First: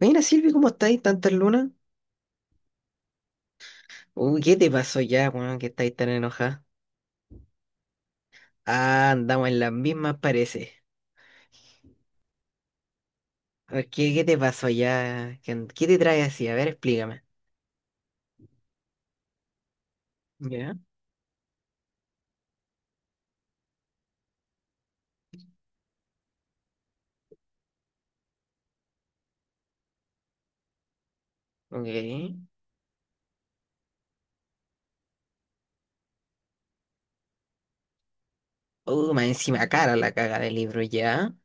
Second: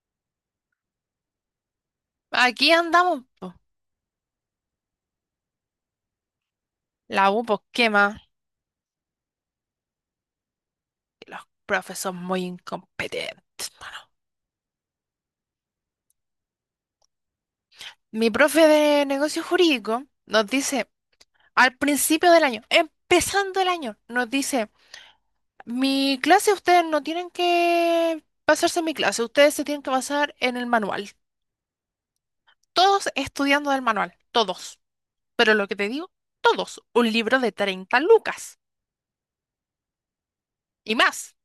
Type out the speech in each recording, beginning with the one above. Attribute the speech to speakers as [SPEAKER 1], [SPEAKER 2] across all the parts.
[SPEAKER 1] Mira, Silvi, ¿cómo estáis? ¿Tantas lunas?
[SPEAKER 2] Aquí andamos, po.
[SPEAKER 1] Uy, ¿qué te pasó ya, weón, que estáis tan enojada?
[SPEAKER 2] La U, pues, ¿qué más?
[SPEAKER 1] Ah, andamos en las mismas, parece.
[SPEAKER 2] Los profes son muy incompetentes,
[SPEAKER 1] A ver,
[SPEAKER 2] mano.
[SPEAKER 1] ¿qué te pasó ya. ¿Qué te trae así. A ver, explícame.
[SPEAKER 2] Mi profe de negocios jurídicos nos
[SPEAKER 1] ¿Ya?
[SPEAKER 2] dice, al principio del año, empezando el año, nos dice, mi clase ustedes no tienen que basarse en mi clase, ustedes se tienen que basar en el manual.
[SPEAKER 1] Ok.
[SPEAKER 2] Todos estudiando del manual, todos. Pero lo que te digo, todos. Un libro de 30 lucas
[SPEAKER 1] Más encima cara la caga del libro,
[SPEAKER 2] y
[SPEAKER 1] ¿ya?
[SPEAKER 2] más.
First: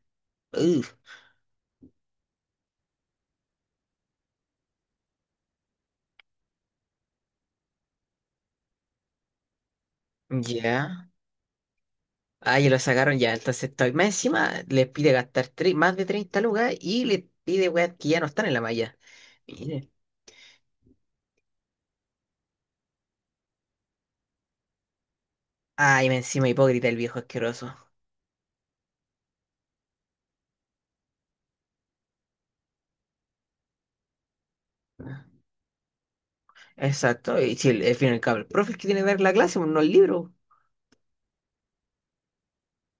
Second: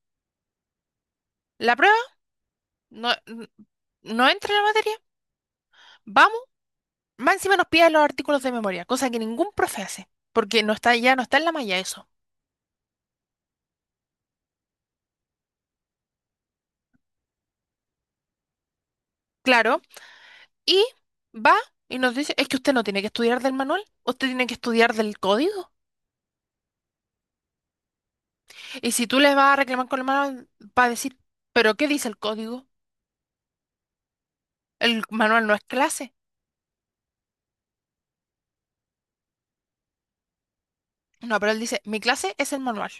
[SPEAKER 1] Uh,
[SPEAKER 2] La prueba no, no entra en la materia. Vamos. Más encima nos pide los artículos de memoria, cosa que ningún profe hace, porque no está,
[SPEAKER 1] ya.
[SPEAKER 2] ya no está en la malla eso.
[SPEAKER 1] Ah, ya lo sacaron ya, entonces estoy. Más encima les pide gastar más de 30 lucas y les pide, weón, que ya no están en la malla.
[SPEAKER 2] Claro.
[SPEAKER 1] Mire.
[SPEAKER 2] Y va y nos dice, es que usted no tiene que estudiar del manual, usted tiene que estudiar del código.
[SPEAKER 1] Ay, más encima hipócrita el viejo asqueroso.
[SPEAKER 2] Y si tú le vas a reclamar con el manual, va a decir, ¿pero qué dice el código? El manual no es clase.
[SPEAKER 1] Exacto, y si al fin y al cabo el profe es que tiene que ver la clase, pues, no el libro.
[SPEAKER 2] No, pero él dice, mi clase es el manual.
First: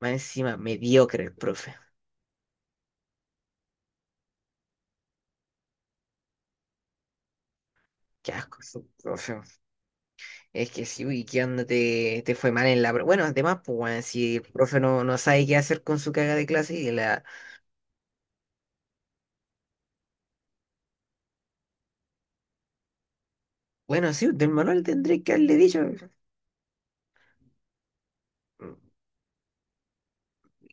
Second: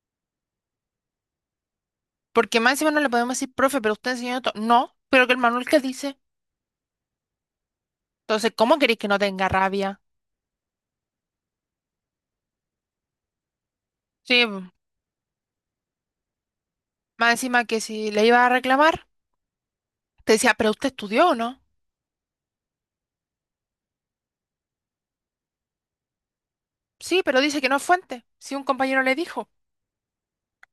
[SPEAKER 1] Más encima, mediocre el profe.
[SPEAKER 2] Porque más encima no le podemos decir, profe, pero usted enseñó esto. No, pero que el manual que dice.
[SPEAKER 1] Qué
[SPEAKER 2] Entonces,
[SPEAKER 1] asco
[SPEAKER 2] ¿cómo
[SPEAKER 1] ese
[SPEAKER 2] queréis que no
[SPEAKER 1] profe.
[SPEAKER 2] tenga rabia?
[SPEAKER 1] Es que sí, uy, ¿qué onda te fue mal en la... pro- Bueno, además, pues, weón, si el
[SPEAKER 2] Sí, más
[SPEAKER 1] profe no sabe qué hacer con su caga de clase y la.
[SPEAKER 2] encima que si le iba a reclamar, te decía, ¿pero usted estudió o no?
[SPEAKER 1] Bueno, sí, del manual tendré que haberle dicho.
[SPEAKER 2] Sí, pero dice que no es fuente. Si un compañero le dijo,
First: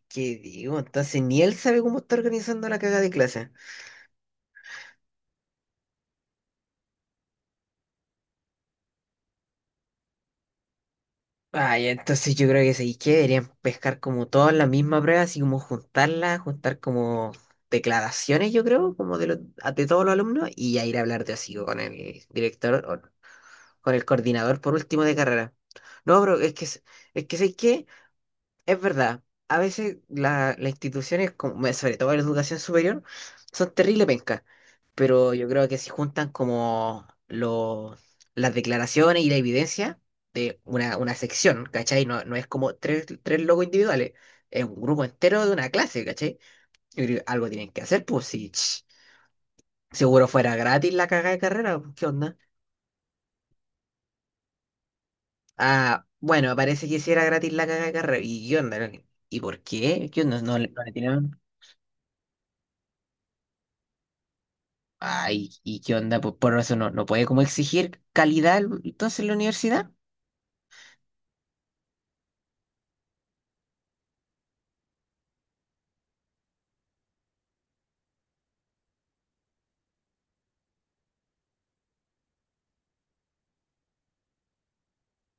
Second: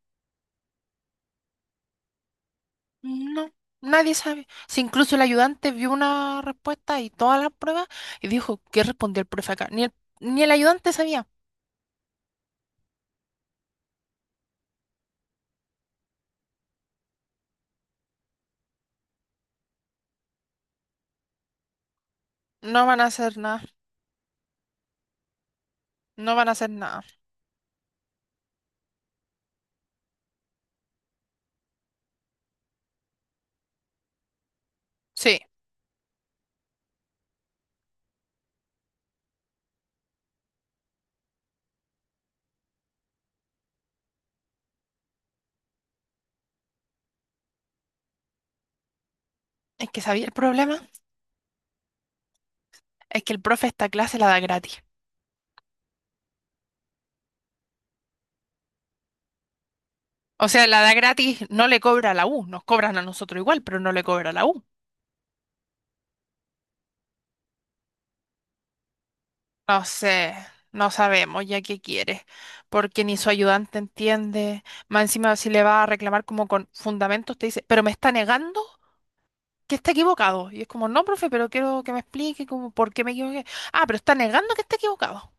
[SPEAKER 1] ¿Qué digo? Entonces, ni él sabe cómo está organizando la caga de clase.
[SPEAKER 2] no, nadie sabe. Si incluso el ayudante vio una respuesta y todas las pruebas y dijo, ¿qué respondió el profe acá? Ni el ayudante sabía.
[SPEAKER 1] Ay, entonces yo creo que sí, que deberían pescar como todas la misma prueba, así como juntarla, juntar como declaraciones, yo creo, como de todos los alumnos, y ya ir a hablar de así con el
[SPEAKER 2] No van a
[SPEAKER 1] director
[SPEAKER 2] hacer nada,
[SPEAKER 1] con el coordinador por último de carrera. No,
[SPEAKER 2] no
[SPEAKER 1] pero
[SPEAKER 2] van a
[SPEAKER 1] es que,
[SPEAKER 2] hacer
[SPEAKER 1] es
[SPEAKER 2] nada.
[SPEAKER 1] es que sé que es verdad. A veces las instituciones, como, bueno, sobre todo la educación superior, son terrible pencas. Pero
[SPEAKER 2] Sí,
[SPEAKER 1] yo creo que si juntan como las declaraciones y la evidencia de una sección, ¿cachai? No, no es como tres logos individuales, es un grupo entero de una clase, ¿cachai? Yo creo que algo tienen que hacer, pues si
[SPEAKER 2] es que sabía
[SPEAKER 1] seguro
[SPEAKER 2] el
[SPEAKER 1] fuera
[SPEAKER 2] problema,
[SPEAKER 1] gratis la cagada de carrera, pues, ¿qué onda?
[SPEAKER 2] es que el profe esta clase la da gratis.
[SPEAKER 1] Ah, bueno, parece que sí era gratis la caga de carrera. ¿Y qué onda? ¿No? ¿Y por qué? ¿Qué onda?
[SPEAKER 2] O
[SPEAKER 1] ¿No,
[SPEAKER 2] sea,
[SPEAKER 1] le
[SPEAKER 2] la
[SPEAKER 1] no le
[SPEAKER 2] da
[SPEAKER 1] tiraron?
[SPEAKER 2] gratis, no le cobra a la U, nos cobran a nosotros igual, pero no le cobra a la U.
[SPEAKER 1] Ay, ¿y qué onda? Pues por eso no puede como exigir calidad entonces la
[SPEAKER 2] No
[SPEAKER 1] universidad.
[SPEAKER 2] sé, no sabemos ya qué quiere, porque ni su ayudante entiende. Más encima, si le va a reclamar como con fundamentos, te dice, pero me está negando que está equivocado. Y es como, no, profe, pero quiero que me explique como por qué me equivoqué. Ah, pero está negando que está equivocado.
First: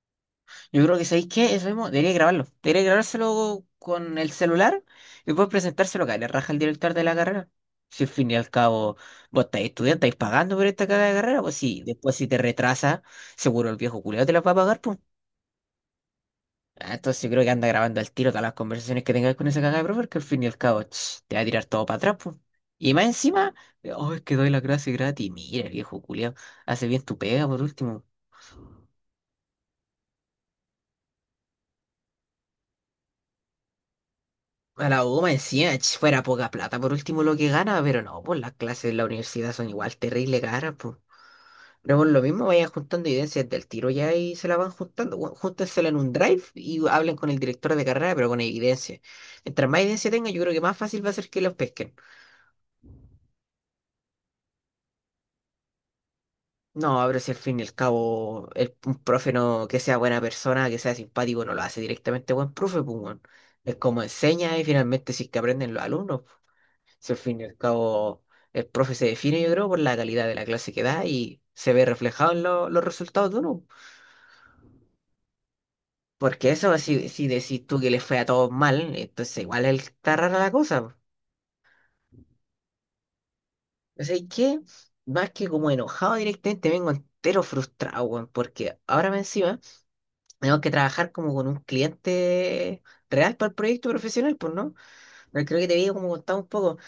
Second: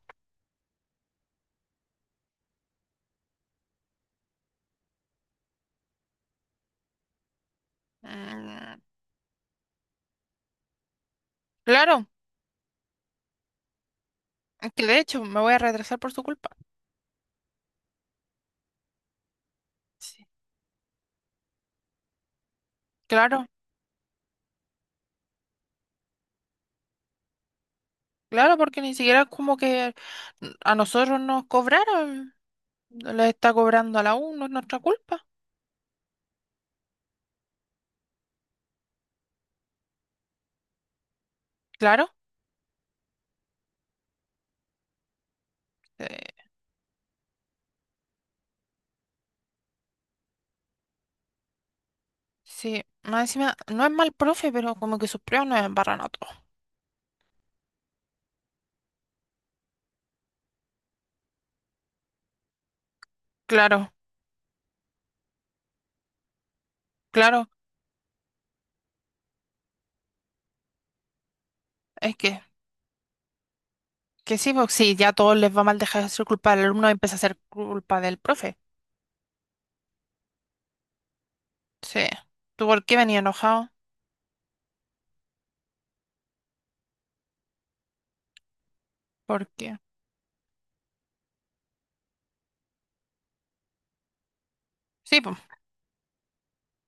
[SPEAKER 1] Yo creo que ¿sabéis qué? Eso mismo, debería grabarlo. Debería grabárselo con el celular y después presentárselo acá. Le raja el director de la carrera. Si al fin y al
[SPEAKER 2] Mm,
[SPEAKER 1] cabo vos estáis estudiando, estáis pagando por esta caga de carrera, pues sí,
[SPEAKER 2] claro,
[SPEAKER 1] después si te retrasa, seguro el viejo culiao te la va a
[SPEAKER 2] es
[SPEAKER 1] pagar,
[SPEAKER 2] que
[SPEAKER 1] ¿pues?
[SPEAKER 2] de hecho me voy a retrasar por su culpa.
[SPEAKER 1] Ah, entonces yo creo que anda grabando al tiro todas las conversaciones que tengas con esa cagada de profe, porque al
[SPEAKER 2] Sí.
[SPEAKER 1] fin y al cabo ch, te va a tirar todo para atrás, pues. Y más
[SPEAKER 2] Claro,
[SPEAKER 1] encima, oh, es que doy la clase gratis. Mira, viejo culiao, hace bien tu pega por último.
[SPEAKER 2] claro, porque ni siquiera como que a nosotros nos cobraron, les está cobrando a la U, no es nuestra
[SPEAKER 1] A la U
[SPEAKER 2] culpa.
[SPEAKER 1] encima, ch, fuera poca plata por último lo que gana, pero no, pues las clases en la universidad son igual terrible caras, pues. Pero por
[SPEAKER 2] Claro.
[SPEAKER 1] lo mismo vayan juntando evidencias del tiro ya y se la van juntando. Bueno, júntensela en un
[SPEAKER 2] eh,
[SPEAKER 1] drive y hablen con el director de carrera, pero con evidencia. Mientras más evidencia tenga, yo creo que más fácil va a ser que los pesquen.
[SPEAKER 2] Sí, más encima, no es mal profe, pero como que sus pruebas nos embarran a todos.
[SPEAKER 1] No, pero si al fin y al cabo el, un profe no, que sea buena persona, que sea simpático, no lo hace directamente buen profe, pues, weón. Es
[SPEAKER 2] Claro,
[SPEAKER 1] como enseña y finalmente si es que aprenden los alumnos, pues. Si al fin y
[SPEAKER 2] claro,
[SPEAKER 1] al cabo el profe se define, yo creo, por la calidad de la clase que da y se ve
[SPEAKER 2] es
[SPEAKER 1] reflejado en los resultados de uno.
[SPEAKER 2] que sí, pues sí, ya a todos les va mal, dejar de ser
[SPEAKER 1] Porque
[SPEAKER 2] culpa del
[SPEAKER 1] eso,
[SPEAKER 2] alumno y
[SPEAKER 1] si,
[SPEAKER 2] empieza a
[SPEAKER 1] si
[SPEAKER 2] ser
[SPEAKER 1] decís tú que
[SPEAKER 2] culpa
[SPEAKER 1] les fue
[SPEAKER 2] del
[SPEAKER 1] a todos
[SPEAKER 2] profe.
[SPEAKER 1] mal, entonces igual es está rara la cosa, pues.
[SPEAKER 2] Sí. ¿Tú por qué venía enojado?
[SPEAKER 1] O sea, ¿y qué? Más que como enojado directamente, vengo entero frustrado, weón, porque ahora me
[SPEAKER 2] ¿Por
[SPEAKER 1] encima.
[SPEAKER 2] qué?
[SPEAKER 1] Tenemos que trabajar como con un cliente real para el proyecto profesional, pues, ¿no?
[SPEAKER 2] Sí, pues,
[SPEAKER 1] Pero creo que te había como contado un poco.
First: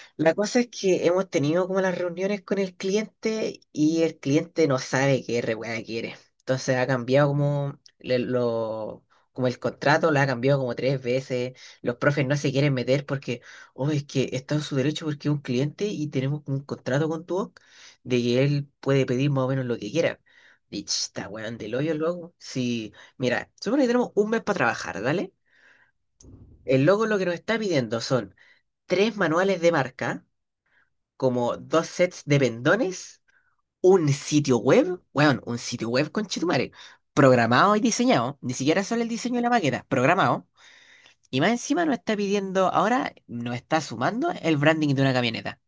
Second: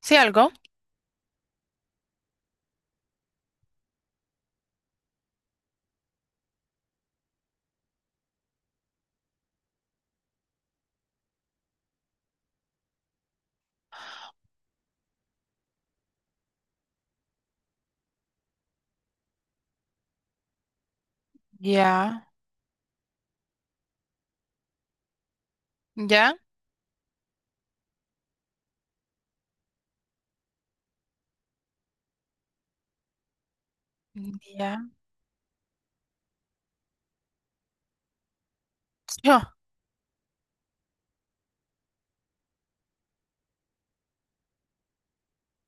[SPEAKER 2] sí,
[SPEAKER 1] La
[SPEAKER 2] algo.
[SPEAKER 1] cosa es que hemos tenido como las reuniones con el cliente y el cliente no sabe qué re weá quiere. Entonces ha cambiado como, como el contrato, lo ha cambiado como tres veces. Los profes no se quieren meter porque, oh, es que está en su derecho porque es un cliente y tenemos un contrato con tu OC de que él puede pedir más o menos lo que quiera. Y ch, está weón del hoyo
[SPEAKER 2] Ya,
[SPEAKER 1] luego. Si mira, supone que tenemos un mes para trabajar, ¿dale?
[SPEAKER 2] ya,
[SPEAKER 1] El logo lo que nos está pidiendo son tres manuales de marca, como dos sets de pendones, un sitio
[SPEAKER 2] ya.
[SPEAKER 1] web, weón, un sitio web con Chitumare, programado y diseñado, ni siquiera solo el diseño
[SPEAKER 2] Yo,
[SPEAKER 1] de la maqueta, programado, y más encima nos está pidiendo, ahora nos está sumando el branding de una camioneta.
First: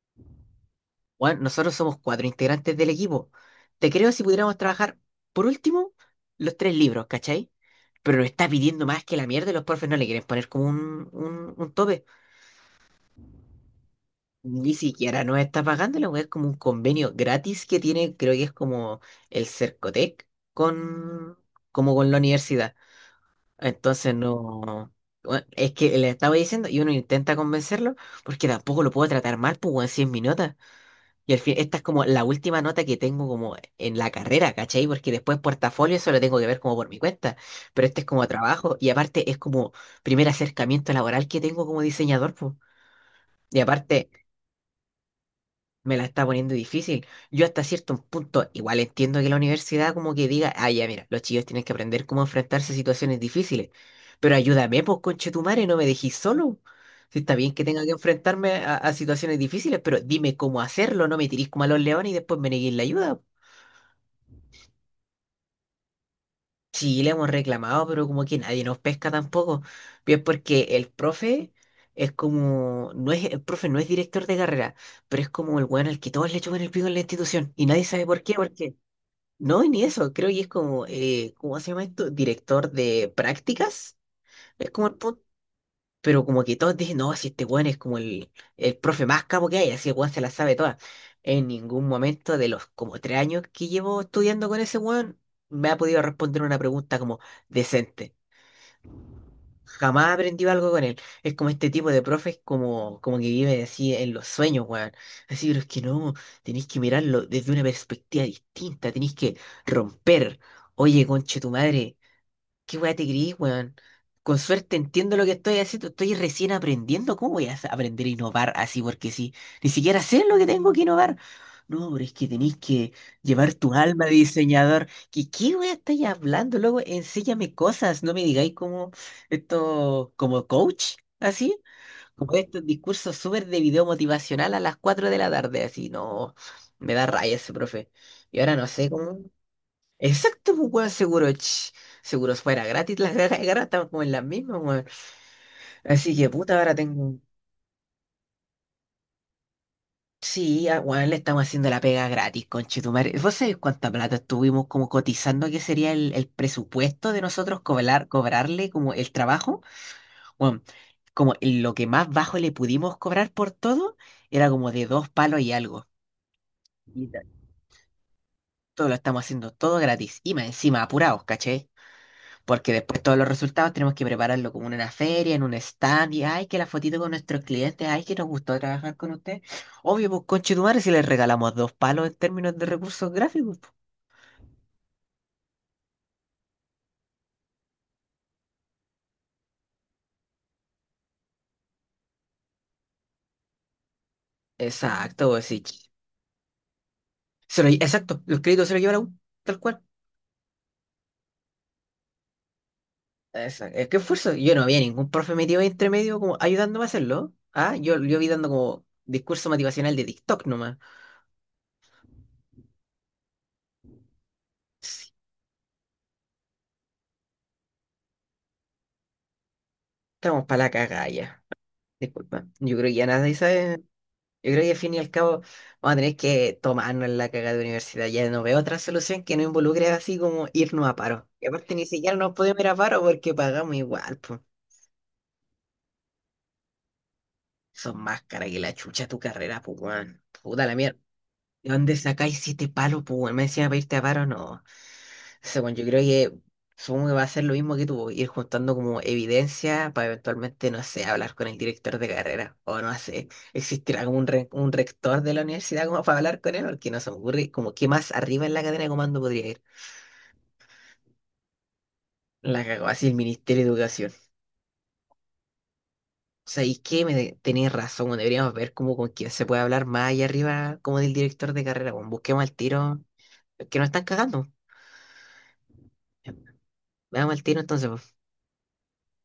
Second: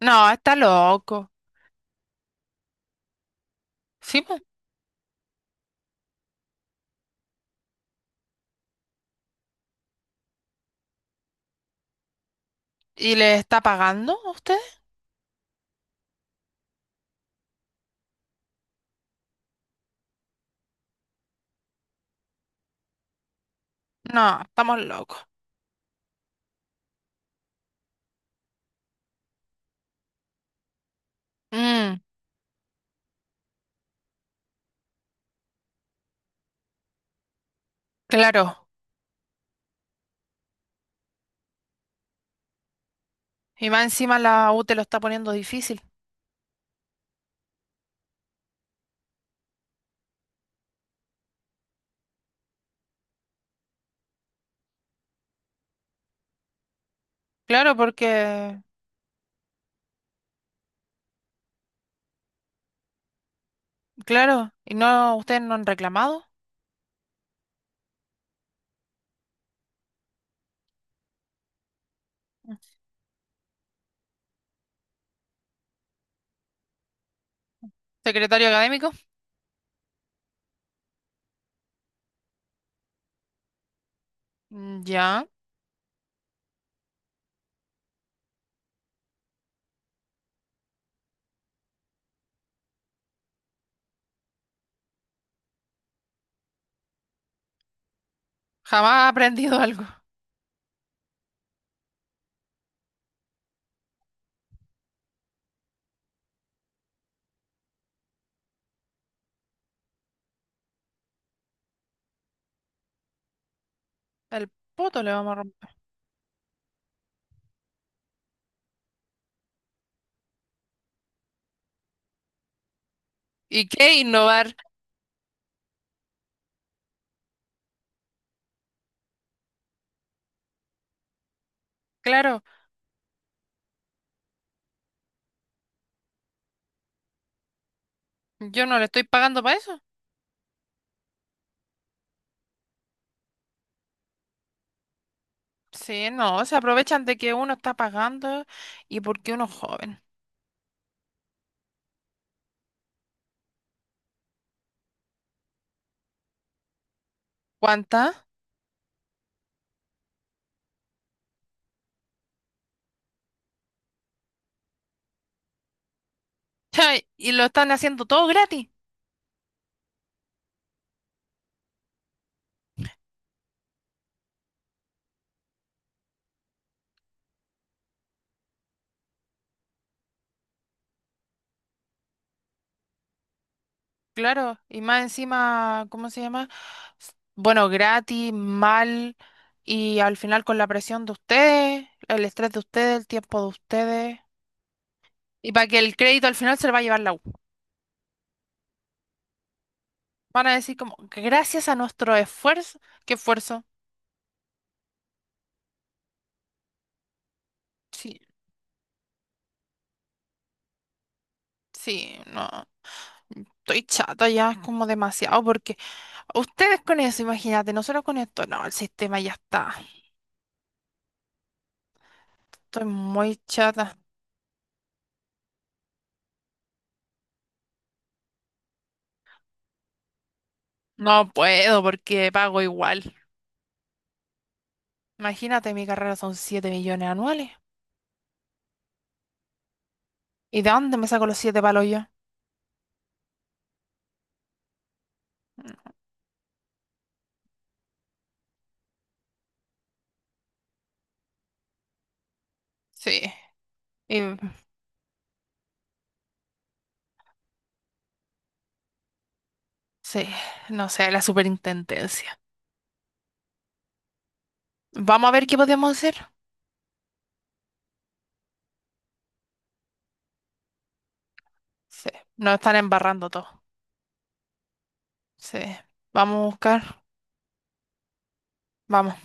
[SPEAKER 2] no, está loco.
[SPEAKER 1] Weón, nosotros somos cuatro integrantes del equipo. Te creo si
[SPEAKER 2] Sí, pues.
[SPEAKER 1] pudiéramos trabajar, por último, los tres libros, ¿cachai? Pero nos está pidiendo más que la mierda y los profes no le quieren poner como un tope.
[SPEAKER 2] ¿Y le está pagando a usted?
[SPEAKER 1] Ni siquiera nos está pagando, la weá es como un convenio gratis que tiene, creo que es como el Cercotec con, como con la universidad. Entonces
[SPEAKER 2] No, estamos
[SPEAKER 1] no,
[SPEAKER 2] locos.
[SPEAKER 1] bueno, es que le estaba diciendo y uno intenta convencerlo porque tampoco lo puedo tratar mal, pues weón, si es mi nota. Y al fin, esta es
[SPEAKER 2] Mm,
[SPEAKER 1] como la última nota que tengo como en la carrera, ¿cachai? Porque después portafolio eso lo tengo que ver como por mi cuenta, pero este es como
[SPEAKER 2] claro.
[SPEAKER 1] trabajo y aparte es como primer acercamiento laboral que tengo como diseñador, pues. Y
[SPEAKER 2] Y más
[SPEAKER 1] aparte.
[SPEAKER 2] encima la U te lo está poniendo difícil.
[SPEAKER 1] Me la está poniendo difícil. Yo hasta cierto punto, igual entiendo que la universidad como que diga, ah, ya, mira, los chicos tienen que aprender cómo enfrentarse a situaciones difíciles, pero ayúdame, pues, conchetumare, no me dejís solo. Si está bien que
[SPEAKER 2] Claro,
[SPEAKER 1] tenga que enfrentarme
[SPEAKER 2] porque
[SPEAKER 1] a, situaciones difíciles, pero dime cómo hacerlo, no me tirís como a los leones y después me neguéis la ayuda.
[SPEAKER 2] claro, ¿y no ustedes no han reclamado?
[SPEAKER 1] Sí, le hemos reclamado, pero como que nadie nos pesca tampoco. Bien, porque el profe es como, el profe no es director de carrera, pero es como el weón al que todos le chupan el pico en la institución y nadie sabe por qué,
[SPEAKER 2] Secretario
[SPEAKER 1] porque.
[SPEAKER 2] académico.
[SPEAKER 1] No, ni eso, creo que es como, ¿cómo se llama esto? Director de prácticas, es
[SPEAKER 2] Mm,
[SPEAKER 1] como el punto,
[SPEAKER 2] ya.
[SPEAKER 1] pero como que todos dicen, no, si este weón es como el profe más capo que hay, así el weón se la sabe toda. En ningún momento de los como 3 años que llevo estudiando con ese weón, me ha podido responder una pregunta como decente.
[SPEAKER 2] Jamás ha aprendido algo.
[SPEAKER 1] Jamás aprendí algo con él. Es como este tipo de profes como que vive así en los sueños, weón. Así, pero es que no, tenéis que mirarlo desde una perspectiva distinta, tenéis que romper. Oye, conche tu madre, qué weá te gris, weón. Con
[SPEAKER 2] El
[SPEAKER 1] suerte
[SPEAKER 2] poto le
[SPEAKER 1] entiendo lo que
[SPEAKER 2] vamos a
[SPEAKER 1] estoy
[SPEAKER 2] romper.
[SPEAKER 1] haciendo. Estoy recién aprendiendo. ¿Cómo voy a aprender a innovar así? Porque sí, ni siquiera sé lo que tengo que innovar. No, pero es que tenéis que llevar
[SPEAKER 2] ¿Y
[SPEAKER 1] tu
[SPEAKER 2] qué
[SPEAKER 1] alma de
[SPEAKER 2] innovar?
[SPEAKER 1] diseñador. ¿Qué weá estáis hablando. Luego enséñame cosas. No me digáis como esto, como coach, así. Como
[SPEAKER 2] Claro,
[SPEAKER 1] estos discursos súper de video motivacional a las 4 de la tarde, así. No, me da raya ese profe. Y ahora
[SPEAKER 2] yo
[SPEAKER 1] no
[SPEAKER 2] no le
[SPEAKER 1] sé
[SPEAKER 2] estoy
[SPEAKER 1] cómo.
[SPEAKER 2] pagando para eso.
[SPEAKER 1] Exacto, pues, weón, seguro, ch, seguro fuera gratis las ganas de estamos como en las mismas, weón.
[SPEAKER 2] Sí,
[SPEAKER 1] Así que,
[SPEAKER 2] no, se
[SPEAKER 1] puta, ahora tengo...
[SPEAKER 2] aprovechan de
[SPEAKER 1] un-
[SPEAKER 2] que uno está pagando y porque uno es joven.
[SPEAKER 1] Sí, weón, le estamos haciendo la pega gratis, conchetumare. ¿Vos sabés cuánta plata estuvimos como cotizando que sería el presupuesto de nosotros
[SPEAKER 2] ¿Cuánta?
[SPEAKER 1] cobrarle como el trabajo? Weón, como lo que más bajo le pudimos cobrar por todo era como de 2 palos y algo. Y ta-
[SPEAKER 2] Y lo están haciendo todo gratis.
[SPEAKER 1] todo lo estamos haciendo todo gratis. Y más encima apurados, ¿caché? Porque después todos los resultados tenemos que prepararlo como en una feria, en un stand, y ay, que la fotito con nuestros clientes, ay, que nos gustó trabajar con usted. Obvio, pues conchetumare si les regalamos 2 palos en términos de recursos gráficos, po.
[SPEAKER 2] Claro, y más encima, ¿cómo se llama? Bueno, gratis, mal, y al final con la presión de ustedes, el estrés de ustedes, el tiempo de ustedes.
[SPEAKER 1] Exacto, pues
[SPEAKER 2] Y
[SPEAKER 1] sí.
[SPEAKER 2] para que el crédito al final se lo va a llevar la U.
[SPEAKER 1] Exacto, los créditos se los lleva la U, tal cual.
[SPEAKER 2] Van a decir como, gracias a nuestro esfuerzo. ¿Qué esfuerzo?
[SPEAKER 1] Exacto. Es que esfuerzo. Yo no vi a ningún profe metido ahí entre medio como ayudándome a hacerlo. Ah, yo
[SPEAKER 2] Sí,
[SPEAKER 1] vi dando como discurso motivacional de TikTok nomás.
[SPEAKER 2] sí, no. Estoy chata ya, es como
[SPEAKER 1] Sí,
[SPEAKER 2] demasiado, porque ustedes con eso, imagínate, nosotros con esto, no, el sistema ya está.
[SPEAKER 1] estamos para la cagalla. Disculpa. Yo
[SPEAKER 2] Estoy
[SPEAKER 1] creo que ya nadie
[SPEAKER 2] muy
[SPEAKER 1] sabe.
[SPEAKER 2] chata.
[SPEAKER 1] Yo creo que al fin y al cabo vamos a tener que tomarnos la caga de universidad. Ya no veo otra solución que no involucre así como irnos a paro.
[SPEAKER 2] No
[SPEAKER 1] Y aparte
[SPEAKER 2] puedo
[SPEAKER 1] ni siquiera
[SPEAKER 2] porque
[SPEAKER 1] nos podemos
[SPEAKER 2] pago
[SPEAKER 1] ir a paro
[SPEAKER 2] igual.
[SPEAKER 1] porque pagamos igual, pues.
[SPEAKER 2] Imagínate, mi carrera son 7 millones anuales.
[SPEAKER 1] Son más caras que la chucha tu carrera, pues, weón.
[SPEAKER 2] ¿Y
[SPEAKER 1] Puta
[SPEAKER 2] de
[SPEAKER 1] la
[SPEAKER 2] dónde
[SPEAKER 1] mierda.
[SPEAKER 2] me saco los siete
[SPEAKER 1] ¿De
[SPEAKER 2] palos
[SPEAKER 1] dónde
[SPEAKER 2] yo?
[SPEAKER 1] sacáis 7 palos, pues, weón? Me decían pedirte a paro, no. Según yo
[SPEAKER 2] Mm,
[SPEAKER 1] creo que supongo que va a ser lo mismo que tú, ir juntando como evidencia para eventualmente, no sé, hablar con el director de carrera. O no
[SPEAKER 2] sí,
[SPEAKER 1] sé, existirá como
[SPEAKER 2] y-
[SPEAKER 1] un rector de la universidad como para hablar con él, porque no se me ocurre como qué más arriba en la cadena de comando podría ir.
[SPEAKER 2] sí, no sé, la superintendencia.
[SPEAKER 1] La cagó así el Ministerio de Educación.
[SPEAKER 2] Vamos a ver qué podemos hacer.
[SPEAKER 1] ¿Sabéis qué? Tenéis razón, weón, deberíamos ver como con quién se puede hablar más allá arriba como del director de carrera, weón.
[SPEAKER 2] Sí,
[SPEAKER 1] Busquemos al
[SPEAKER 2] nos están
[SPEAKER 1] tiro,
[SPEAKER 2] embarrando todo.
[SPEAKER 1] que nos están cagando.
[SPEAKER 2] Sí. Vamos a buscar.
[SPEAKER 1] Veamos al tiro entonces, pues.
[SPEAKER 2] Vamos.